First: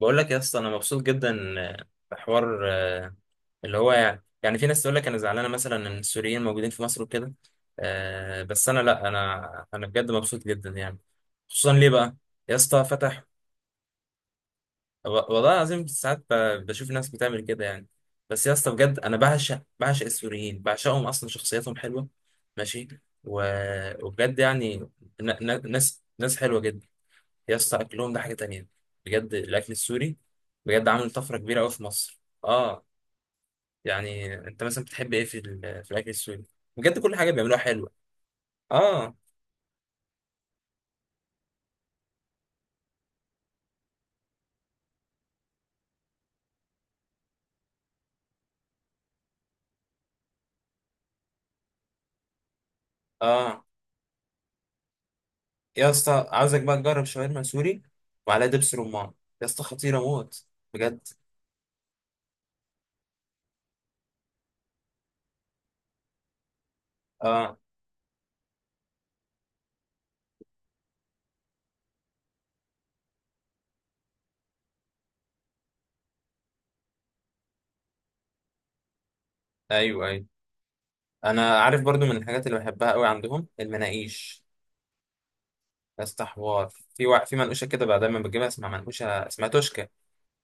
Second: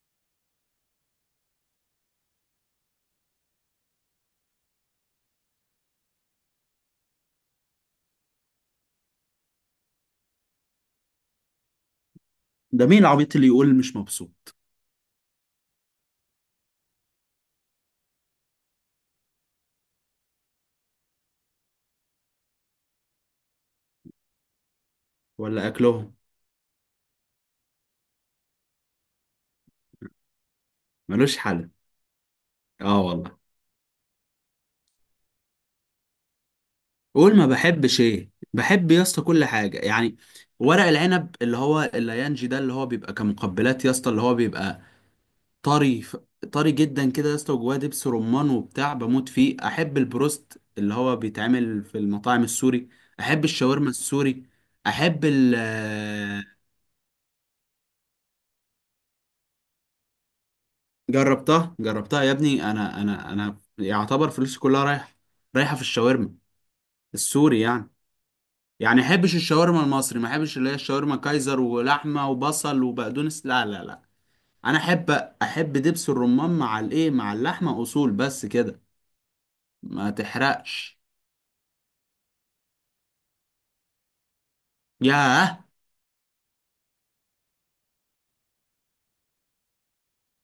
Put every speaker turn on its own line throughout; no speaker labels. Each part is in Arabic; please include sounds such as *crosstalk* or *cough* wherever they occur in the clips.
بقول لك يا اسطى انا مبسوط جدا بحوار، اللي هو يعني في ناس تقول لك انا زعلانه مثلا ان السوريين موجودين في مصر وكده. بس انا لا، انا بجد مبسوط جدا يعني. خصوصا ليه بقى يا اسطى؟
ده مين
فتح.
العبيط اللي يقول مش مبسوط؟
و- والله العظيم ساعات بشوف ناس بتعمل كده يعني. بس يا اسطى بجد انا بعشق بعشق السوريين، بعشقهم. اصلا شخصياتهم حلوه. ماشي. وبجد يعني
ولا
ناس
اكلهم؟
ناس حلوه جدا. يا اسطى اكلهم ده حاجه تانية. بجد الاكل السوري بجد عامل
ملوش
طفره كبيره قوي
حل.
في مصر. اه،
اه والله.
يعني انت مثلا بتحب ايه في في الاكل السوري؟ بجد كل حاجه
قول ما
بيعملوها حلوه.
بحبش، ايه بحب يا
اه
اسطى؟ كل حاجه يعني، ورق العنب اللي هو الليانجي ده، اللي هو بيبقى كمقبلات يا اسطى، اللي هو بيبقى طري ف- طري جدا كده يا اسطى، وجواه دبس رمان وبتاع، بموت فيه. احب البروست اللي هو بيتعمل في المطاعم السوري، احب
اه.
الشاورما السوري. احب ال
يا اسطى
آه،
عاوزك بقى تجرب شاورما سوري وعليها دبس رمان. يا اسطى خطيره موت، بجد.
جربتها يا ابني، انا يعتبر فلوسي كلها رايحه، رايحه في الشاورما
اه،
السوري يعني احبش الشاورما المصري، ما احبش اللي هي الشاورما كايزر ولحمه وبصل وبقدونس، لا لا لا. انا احب دبس الرمان مع الايه، مع اللحمه، اصول بس كده.
ايوه
ما
ايوه.
تحرقش.
انا عارف برضو من الحاجات اللي بحبها قوي عندهم المناقيش.
ياه
يا اسطى حوار. في منقوشه كده بقى دايما بجيبها اسمها منقوشه، اسمها توشكا.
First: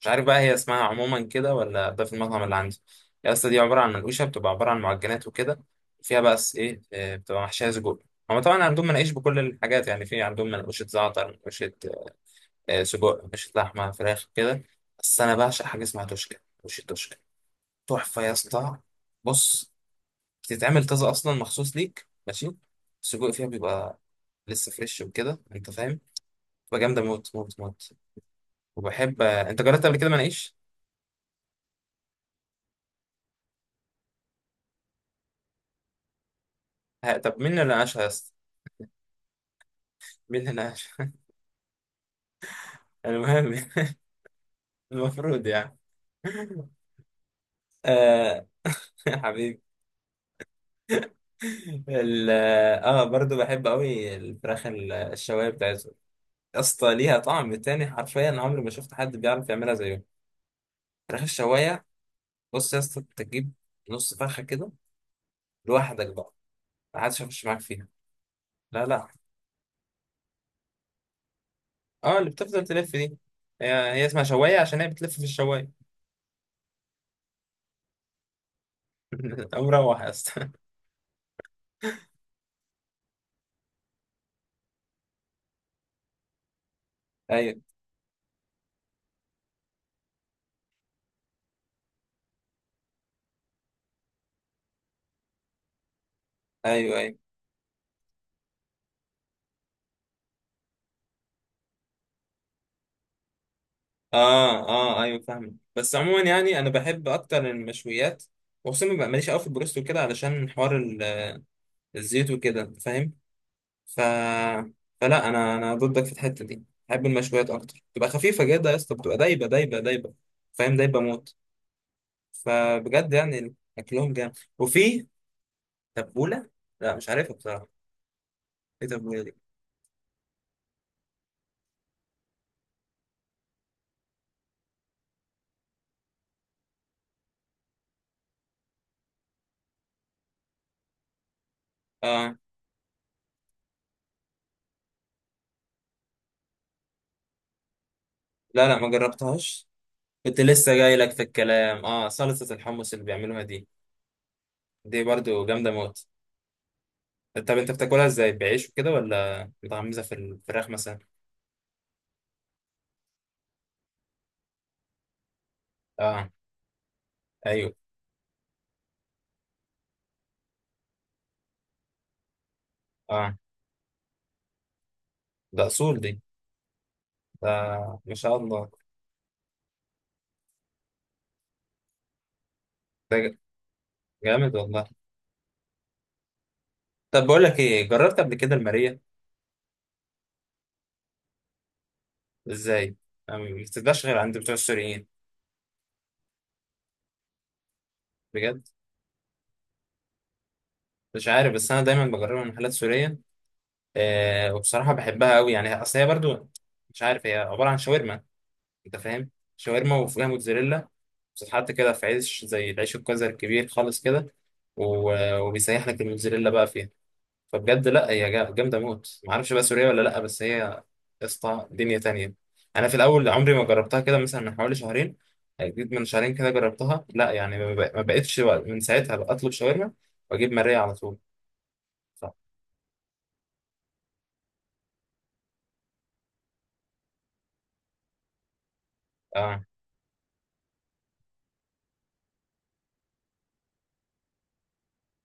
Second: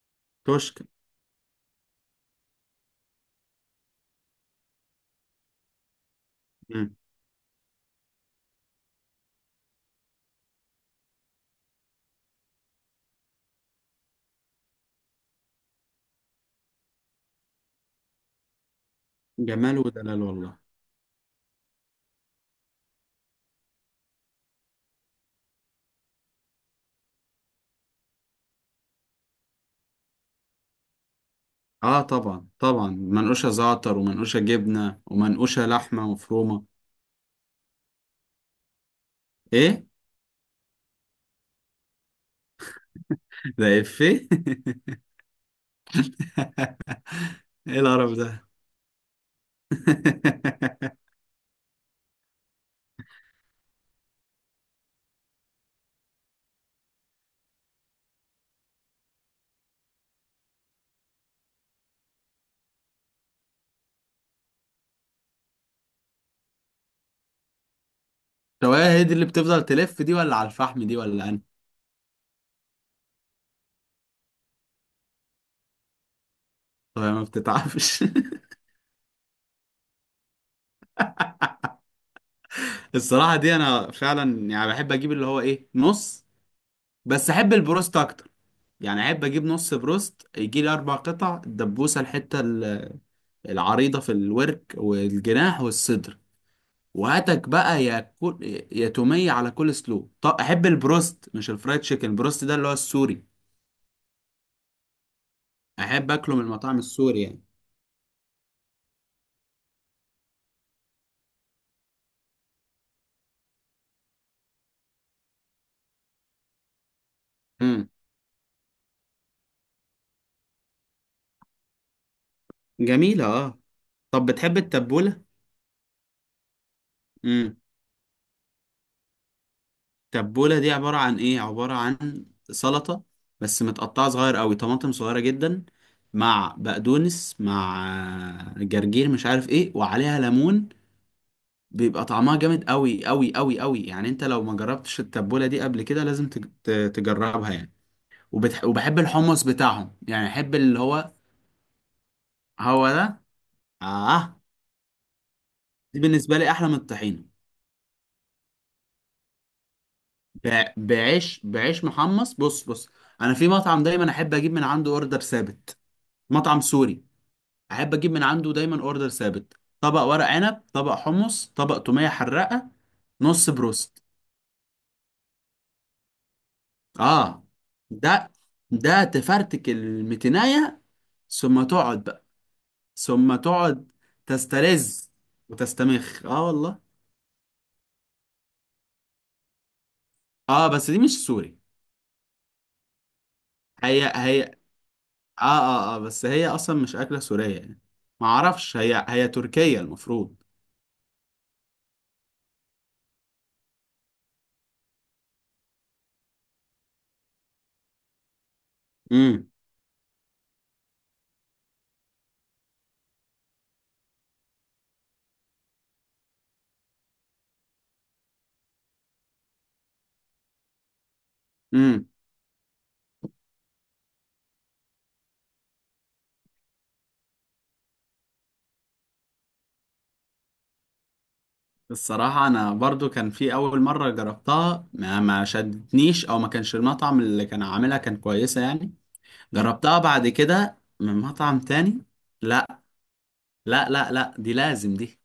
مش عارف بقى هي اسمها
توشكا.
عموما كده ولا ده في المطعم اللي عندي. يا اسطى دي عباره عن منقوشه، بتبقى عباره عن معجنات وكده. فيها بقى ايه،
مم.
بتبقى محشيه سجق. هما طبعا عندهم مناقيش بكل الحاجات. يعني في عندهم منقوشه زعتر، منقوشه سجق، منقوشه لحمه، فراخ كده. بس انا بعشق حاجه اسمها توشكا، منقوشه توشكا. تحفه يا اسطى. بص،
جمال ودلال والله.
بتتعمل طازه اصلا مخصوص ليك، ماشي. السجق فيها بيبقى لسه فريش وكده، انت فاهم. بتبقى جامده موت موت موت. وبحب. انت جربت قبل كده مناقيش؟
اه طبعا طبعا، منقوشه زعتر ومنقوشه جبنه ومنقوشه لحمه مفرومه.
ها، طب مين اللي ناقشها يا اسطى؟
ايه
مين هنا؟ *laughs* المهم.
ده؟ افيه.
*laughs* المفروض يعني.
*laughs* ايه القرف
آه.
ده؟
*laughs* يا حبيبي.
*laughs*
ال- اه، برضو بحب قوي الفراخ الشوايه بتاعتهم. يا اسطى ليها طعم تاني، حرفيا عمري ما شفت حد بيعرف يعملها زيهم. فراخ الشوايه. بص يا اسطى انت تجيب نص فرخه كده لوحدك بقى، ما حدش هيخش معاك فيها. لا
شوايه، هي
لا،
دي اللي بتفضل تلف دي، ولا على الفحم دي، ولا انا؟
اه اللي بتفضل تلف دي. هي هي اسمها شوايه عشان هي بتلف في الشوايه.
طب ما بتتعبش. *laughs*
*laughs* مروح يا اسطى *laughs*
الصراحة دي أنا فعلا يعني بحب أجيب اللي هو إيه، نص، بس أحب
ايوه
البروست أكتر يعني. أحب أجيب نص بروست يجي لي أربع قطع، الدبوسة، الحتة العريضة في الورك والجناح والصدر،
ايوه ايوه.
وهاتك بقى يا كل، يا تومية على كل سلو. طب أحب البروست، مش الفرايد تشيكن، البروست ده اللي هو السوري،
اه اه، ايوه فاهمك، بس
أحب
عموما
أكله من
يعني انا
المطاعم
بحب
السوري يعني.
اكتر المشويات. وخصوصا ببقى ماليش قوي في البروست وكده علشان حوار الزيوت وكده، انت فاهم. ف فلا، انا ضدك في الحته دي، بحب المشويات اكتر.
امم
تبقى خفيفه جدا يا اسطى، بتبقى دايبه دايبه دايبه. فاهم، دايبه موت. فبجد
جميلة
يعني
أه.
اكلهم
طب
جامد،
بتحب
وفي
التبولة؟
تبوله. لا مش عارفها بصراحه، ايه التبوله دي؟
تبولة دي عبارة عن ايه؟ عبارة عن سلطة بس متقطعة صغير قوي، طماطم صغيرة جدا مع بقدونس مع جرجير مش عارف ايه، وعليها ليمون. بيبقى
اه.
طعمها جامد قوي قوي قوي قوي يعني. انت لو ما جربتش التبولة دي قبل كده لازم تجربها يعني.
لا لا، ما
وبحب الحمص
جربتهاش.
بتاعهم يعني،
كنت
احب
لسه
اللي
جاي لك
هو،
في الكلام. اه، صلصه
هو
الحمص اللي
ده.
بيعملوها دي،
اه.
دي برضو جامده
دي
موت.
بالنسبة لي احلى من الطحينة.
طب انت بتاكلها ازاي، بعيش وكده ولا متغمسه في
ب...
الفراخ مثلا؟
بعيش محمص. بص انا في مطعم دايما احب اجيب من عنده اوردر ثابت،
اه.
مطعم سوري.
ايوه.
احب اجيب من عنده دايما اوردر ثابت: طبق ورق عنب، طبق حمص، طبق تومية حراقة،
اه.
نص بروست.
ده اصول دي.
اه
ده ما
ده
شاء الله.
ده تفرتك المتناية، ثم تقعد بقى،
ده
ثم تقعد،
جامد والله.
تسترز وتستمخ. اه والله.
طب بقول لك ايه، جربت قبل كده الماريه؟
اه بس دي مش سوري.
ازاي؟ ما بتتباعش
هي
غير عند
هي
بتوع
اه
السوريين؟
اه اه، بس هي اصلا مش اكلة سورية يعني. ما
بجد
اعرفش، هي تركية المفروض.
مش عارف، بس انا دايما بجربها من محلات سوريه. آه، وبصراحه بحبها قوي يعني. اصل هي برضو مش عارف، هي عباره عن شاورما، انت فاهم.
امم
شاورما وفيها موتزاريلا، بتتحط كده في عيش زي العيش الكوزر الكبير خالص كده. وبيسيح لك الموتزاريلا بقى فيها. فبجد لا، هي جامده موت. ما اعرفش بقى سوريه ولا لا، بس هي يا اسطى دنيا
امم.
تانية. انا في الاول عمري ما جربتها، كده مثلا من حوالي شهرين. يعني جيت من شهرين كده جربتها. لا يعني ما بقتش بقى، من ساعتها بقى اطلب شاورما واجيب ماريا على طول. صح.
الصراحة أنا برضو كان في أول مرة جربتها ما شدتنيش، أو ما كانش المطعم اللي كان عاملها كان كويسة يعني.
اه.
جربتها بعد كده من مطعم تاني، لا لا لا لا، دي لازم دي،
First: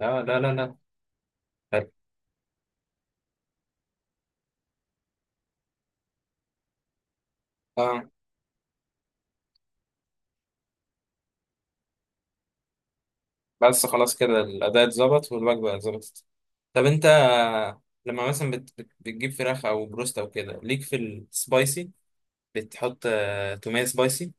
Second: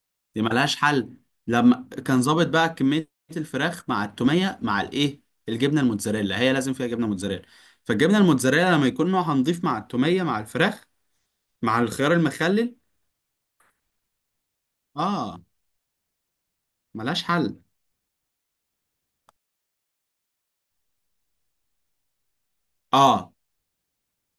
لا لا
دي
لا لا.
ملهاش حل لما
حلو.
كان ظابط بقى كمية الفراخ مع التومية مع الإيه، الجبنة الموتزاريلا، هي لازم فيها جبنة موتزاريلا.
اه،
فالجبنة الموتزاريلا لما يكون نوعها نضيف مع التومية مع الفراخ مع الخيار المخلل.
بس خلاص كده الاداء اتظبط
آه
والوجبه اتظبطت. طب انت
ملهاش حل.
لما مثلا بتجيب فراخ او بروست او كده ليك في السبايسي، بتحط
آه
توميه سبايسي؟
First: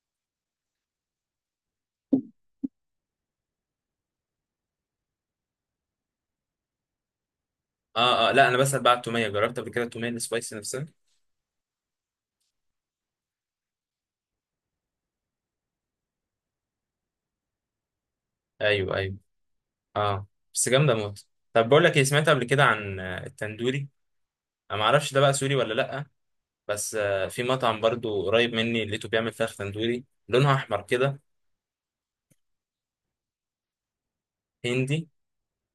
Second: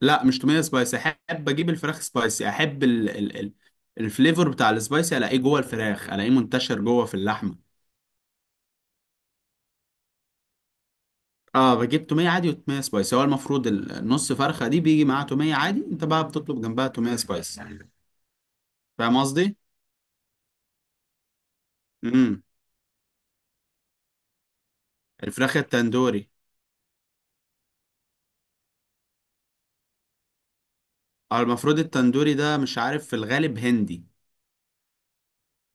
لا، مش توميه سبايسي، احب اجيب الفراخ سبايسي، احب ال الفليفر بتاع السبايسي، الاقيه جوه الفراخ، الاقيه منتشر جوه في اللحمه.
اه اه، لا انا بسأل بقى على التوميه. جربت قبل كده التوميه السبايسي نفسها؟
اه بجيب توميه عادي وتوميه سبايسي، هو المفروض النص فرخه دي بيجي معاها توميه عادي، انت بقى بتطلب جنبها توميه سبايسي.
ايوه ايوه.
فاهم قصدي؟
اه بس جامده موت. طب بقول لك ايه، سمعت
امم
قبل كده عن التندوري؟ انا ما اعرفش ده بقى سوري
الفراخ
ولا لا،
التندوري.
بس في مطعم برضو قريب مني لقيته بيعمل فراخ تندوري لونها احمر كده.
اه المفروض التندوري ده، مش عارف، في الغالب هندي.
هندي؟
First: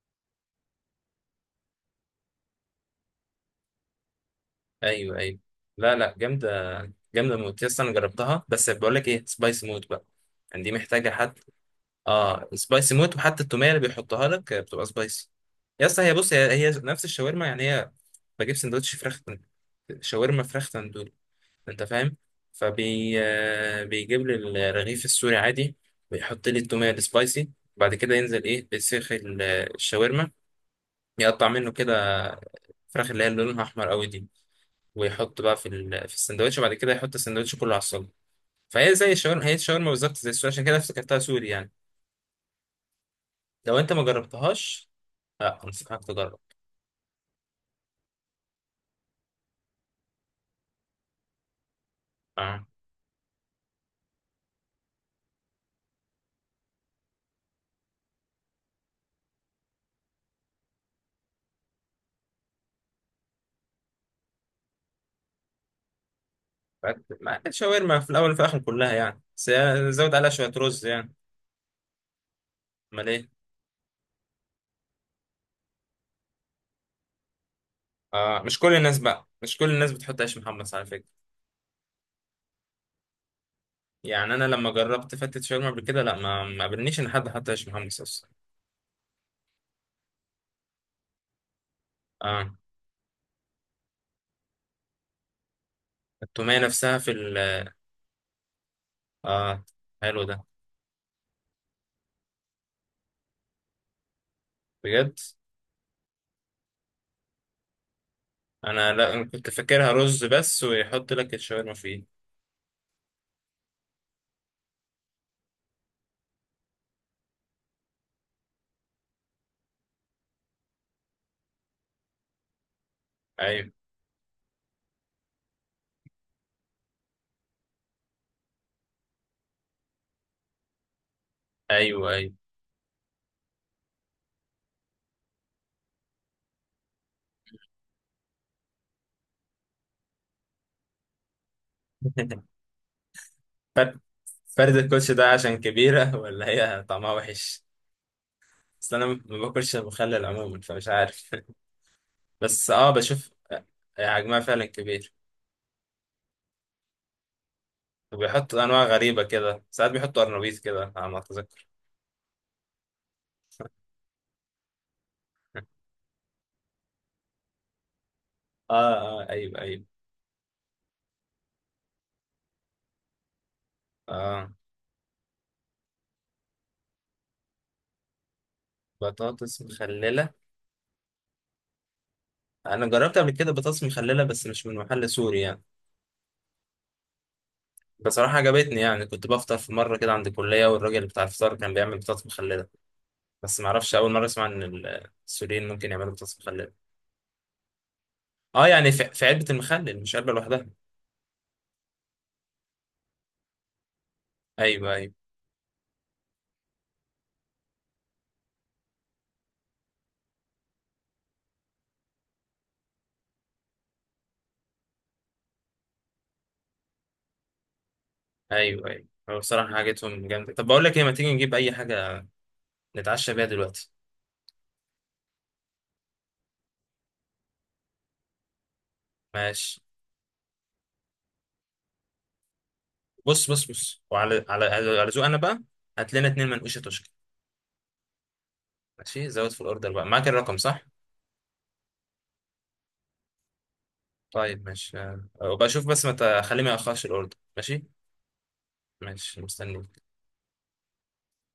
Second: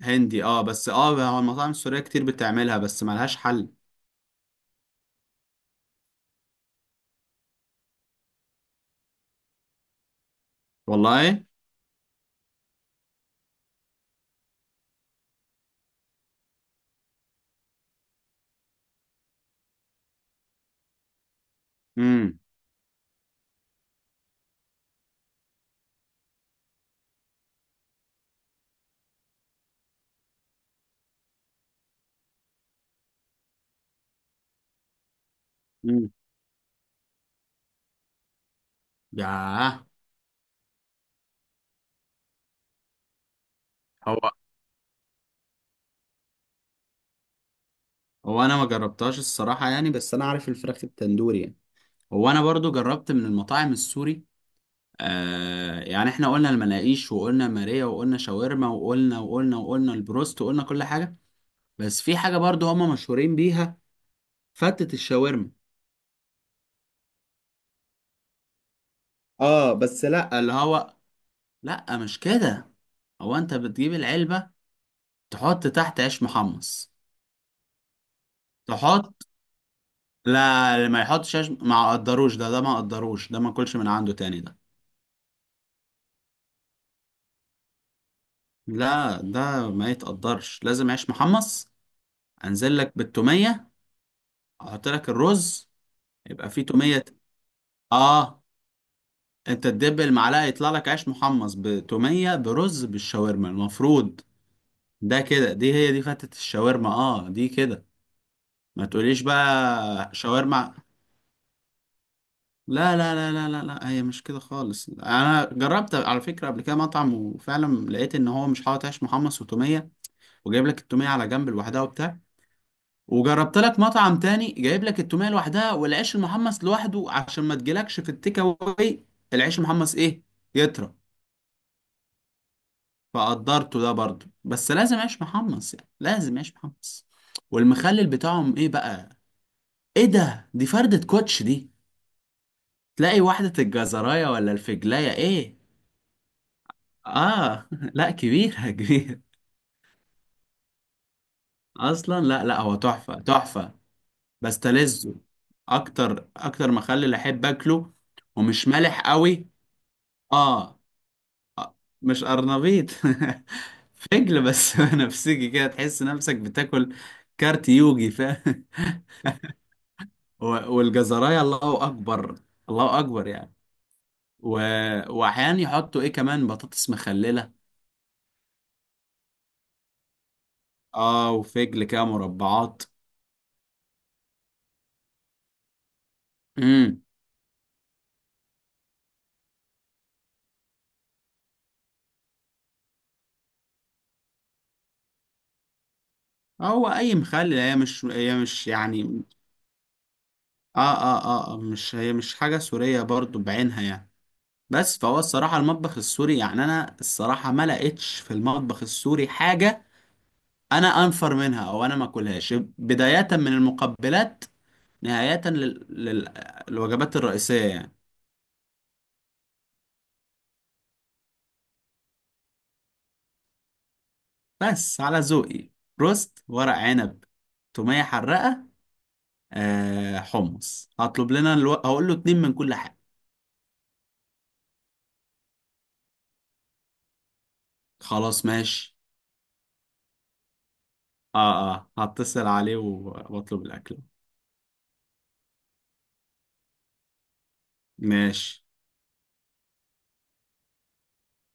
هندي اه، بس اه، هو المطاعم السوريه كتير بتعملها بس ملهاش حل.
ايوه ايوه. لا لا، جامده جامده موت. يس انا جربتها. بس بقول لك ايه، سبايسي موت بقى، يعني دي محتاجه حد.
والله.
اه، سبايسي موت. وحتى التوميه اللي بيحطها لك بتبقى سبايسي. يس هي بص، هي هي نفس الشاورما يعني. هي بجيب سندوتش فراخ، شاورما فراخ تندوري، انت فاهم.
امم
فبي آه، بيجيب لي الرغيف السوري عادي، ويحط لي التوميه السبايسي. بعد كده ينزل ايه، بسيخ الشاورما. يقطع منه كده فراخ، اللي هي اللي لونها احمر قوي دي. ويحط بقى في
امم
في السندوتش، وبعد كده يحط السندوتش كله على الصاج. فهي زي الشاورما، هي
ياه.
الشاورما بالظبط زي السوري، عشان كده افتكرتها سوري يعني. لو انت ما
هو،
جربتهاش، لا انصحك تجرب.
انا ما جربتهاش الصراحه يعني، بس انا عارف الفراخ التندوري يعني. هو انا
اه.
برضو جربت من المطاعم السوري. آه يعني احنا قلنا المناقيش، وقلنا ماريا، وقلنا شاورما، وقلنا وقلنا وقلنا البروست، وقلنا كل حاجه. بس في حاجه برضو هما مشهورين بيها: فتة الشاورما.
الشاورما في الاول وفي الاخر كلها يعني، بس
اه
هي
بس
زود عليها
لا،
شويه
اللي
رز
هو،
يعني.
لا مش كده،
امال ايه؟
هو انت بتجيب العلبه، تحط تحت عيش محمص،
آه، مش كل الناس
تحط.
بقى، مش كل الناس بتحط عيش محمص على
لا، ما
فكرة.
يحطش عيش، ما قدروش ده، ما قدروش ده، ما كلش من عنده
يعني
تاني
أنا
ده.
لما جربت فتة شاورما قبل كده، لا ما قابلنيش إن حد حط عيش محمص أصلا.
لا ده ما يتقدرش، لازم عيش محمص.
آه،
انزل لك بالتوميه، احط لك الرز، يبقى
التومية
فيه
نفسها
توميه.
في ال...
اه.
آه،
انت تدب
حلو
المعلقه،
ده،
يطلع لك عيش محمص بتوميه برز بالشاورما المفروض.
بجد.
ده كده، دي هي دي فتة الشاورما، اه دي كده. ما
أنا لا،
تقوليش
أنا كنت فاكرها
بقى
رز بس
شاورما.
ويحط لك الشاورما فيه.
لا لا لا لا لا لا، هي مش كده خالص. انا جربت على فكره قبل كده مطعم، وفعلا لقيت ان هو مش حاطط عيش محمص وتوميه، وجايب لك التوميه على جنب لوحدها وبتاع. وجربت
أيوه
لك مطعم تاني جايب لك التوميه لوحدها والعيش المحمص لوحده، عشان ما تجيلكش في التيك اواي العيش المحمص ايه، يطرى.
أيوه أيوه.
فقدرته ده برضه، بس لازم عيش محمص يعني، لازم عيش محمص. والمخلل بتاعهم ايه بقى؟ ايه ده؟ دي فردة كوتش دي،
*laughs*
تلاقي واحدة
فرد،
الجزراية ولا
فرد الكوتش
الفجلاية
ده عشان
ايه.
كبيرة *laughs* ولا هي طعمها وحش؟
اه، *laughs* لا كبيرة
بس أنا ما
كبيرة
باكلش مخلل عموما، فمش عارف.
اصلا.
*laughs*
لا لا،
بس
هو
آه،
تحفة
بشوف
تحفة.
حجمها فعلا كبير.
بستلذه اكتر، اكتر مخلل احب اكله،
وبيحطوا
ومش
انواع
مالح
غريبه
قوي.
كده، ساعات بيحطوا قرنبيط
اه
كده على ما اتذكر.
مش قرنبيط، *laughs* فجل بس، *laughs* نفسجي كده، تحس نفسك بتاكل كارت يوجي، فاهم؟
اه اه، ايوه ايوه.
و- والجزرايه الله اكبر، الله اكبر يعني.
اه،
و... واحيانا يحطوا ايه كمان، بطاطس مخلله.
بطاطس مخلله.
اه وفجل كده مربعات.
انا جربت قبل كده بطاطس مخلله بس مش من محل سوري يعني.
امم.
بصراحه عجبتني يعني. كنت بفطر في مره كده عند الكليه والراجل بتاع الفطار كان بيعمل بطاطس مخلله. بس ما اعرفش، اول مره اسمع ان السوريين ممكن يعملوا بطاطس مخلله.
هو اي مخلل، هي مش، هي
اه
مش
يعني في
يعني،
في علبه المخلل، مش علبه لوحدها.
اه اه اه، مش هي، مش حاجه سوريه برضو بعينها يعني.
ايوه
بس
ايوه
فهو الصراحه، المطبخ السوري يعني، انا الصراحه ما لقيتش في المطبخ السوري حاجه انا انفر منها، او انا ما اكلهاش، بداية من المقبلات نهاية الوجبات الرئيسية يعني.
ايوه ايوه. هو بصراحه حاجتهم جامده. طب بقول لك ايه، ما تيجي نجيب اي حاجه نتعشى بيها دلوقتي؟
بس على ذوقي: روست، ورق عنب، تومية حرقة،
ماشي.
آه حمص، هطلب لنا هقول له اتنين من كل حاجة.
بص بص بص، وعلى على على على ذوق انا بقى، هات لنا اتنين منقوشه تشكي.
خلاص ماشي.
ماشي، زود في الاوردر بقى، معاك الرقم صح؟
اه اه، هتصل عليه واطلب الاكل.
طيب ماشي، وبشوف بس ما تخليه ما ياخرش الاوردر، ماشي؟
ماشي.
ماشي مستنيك.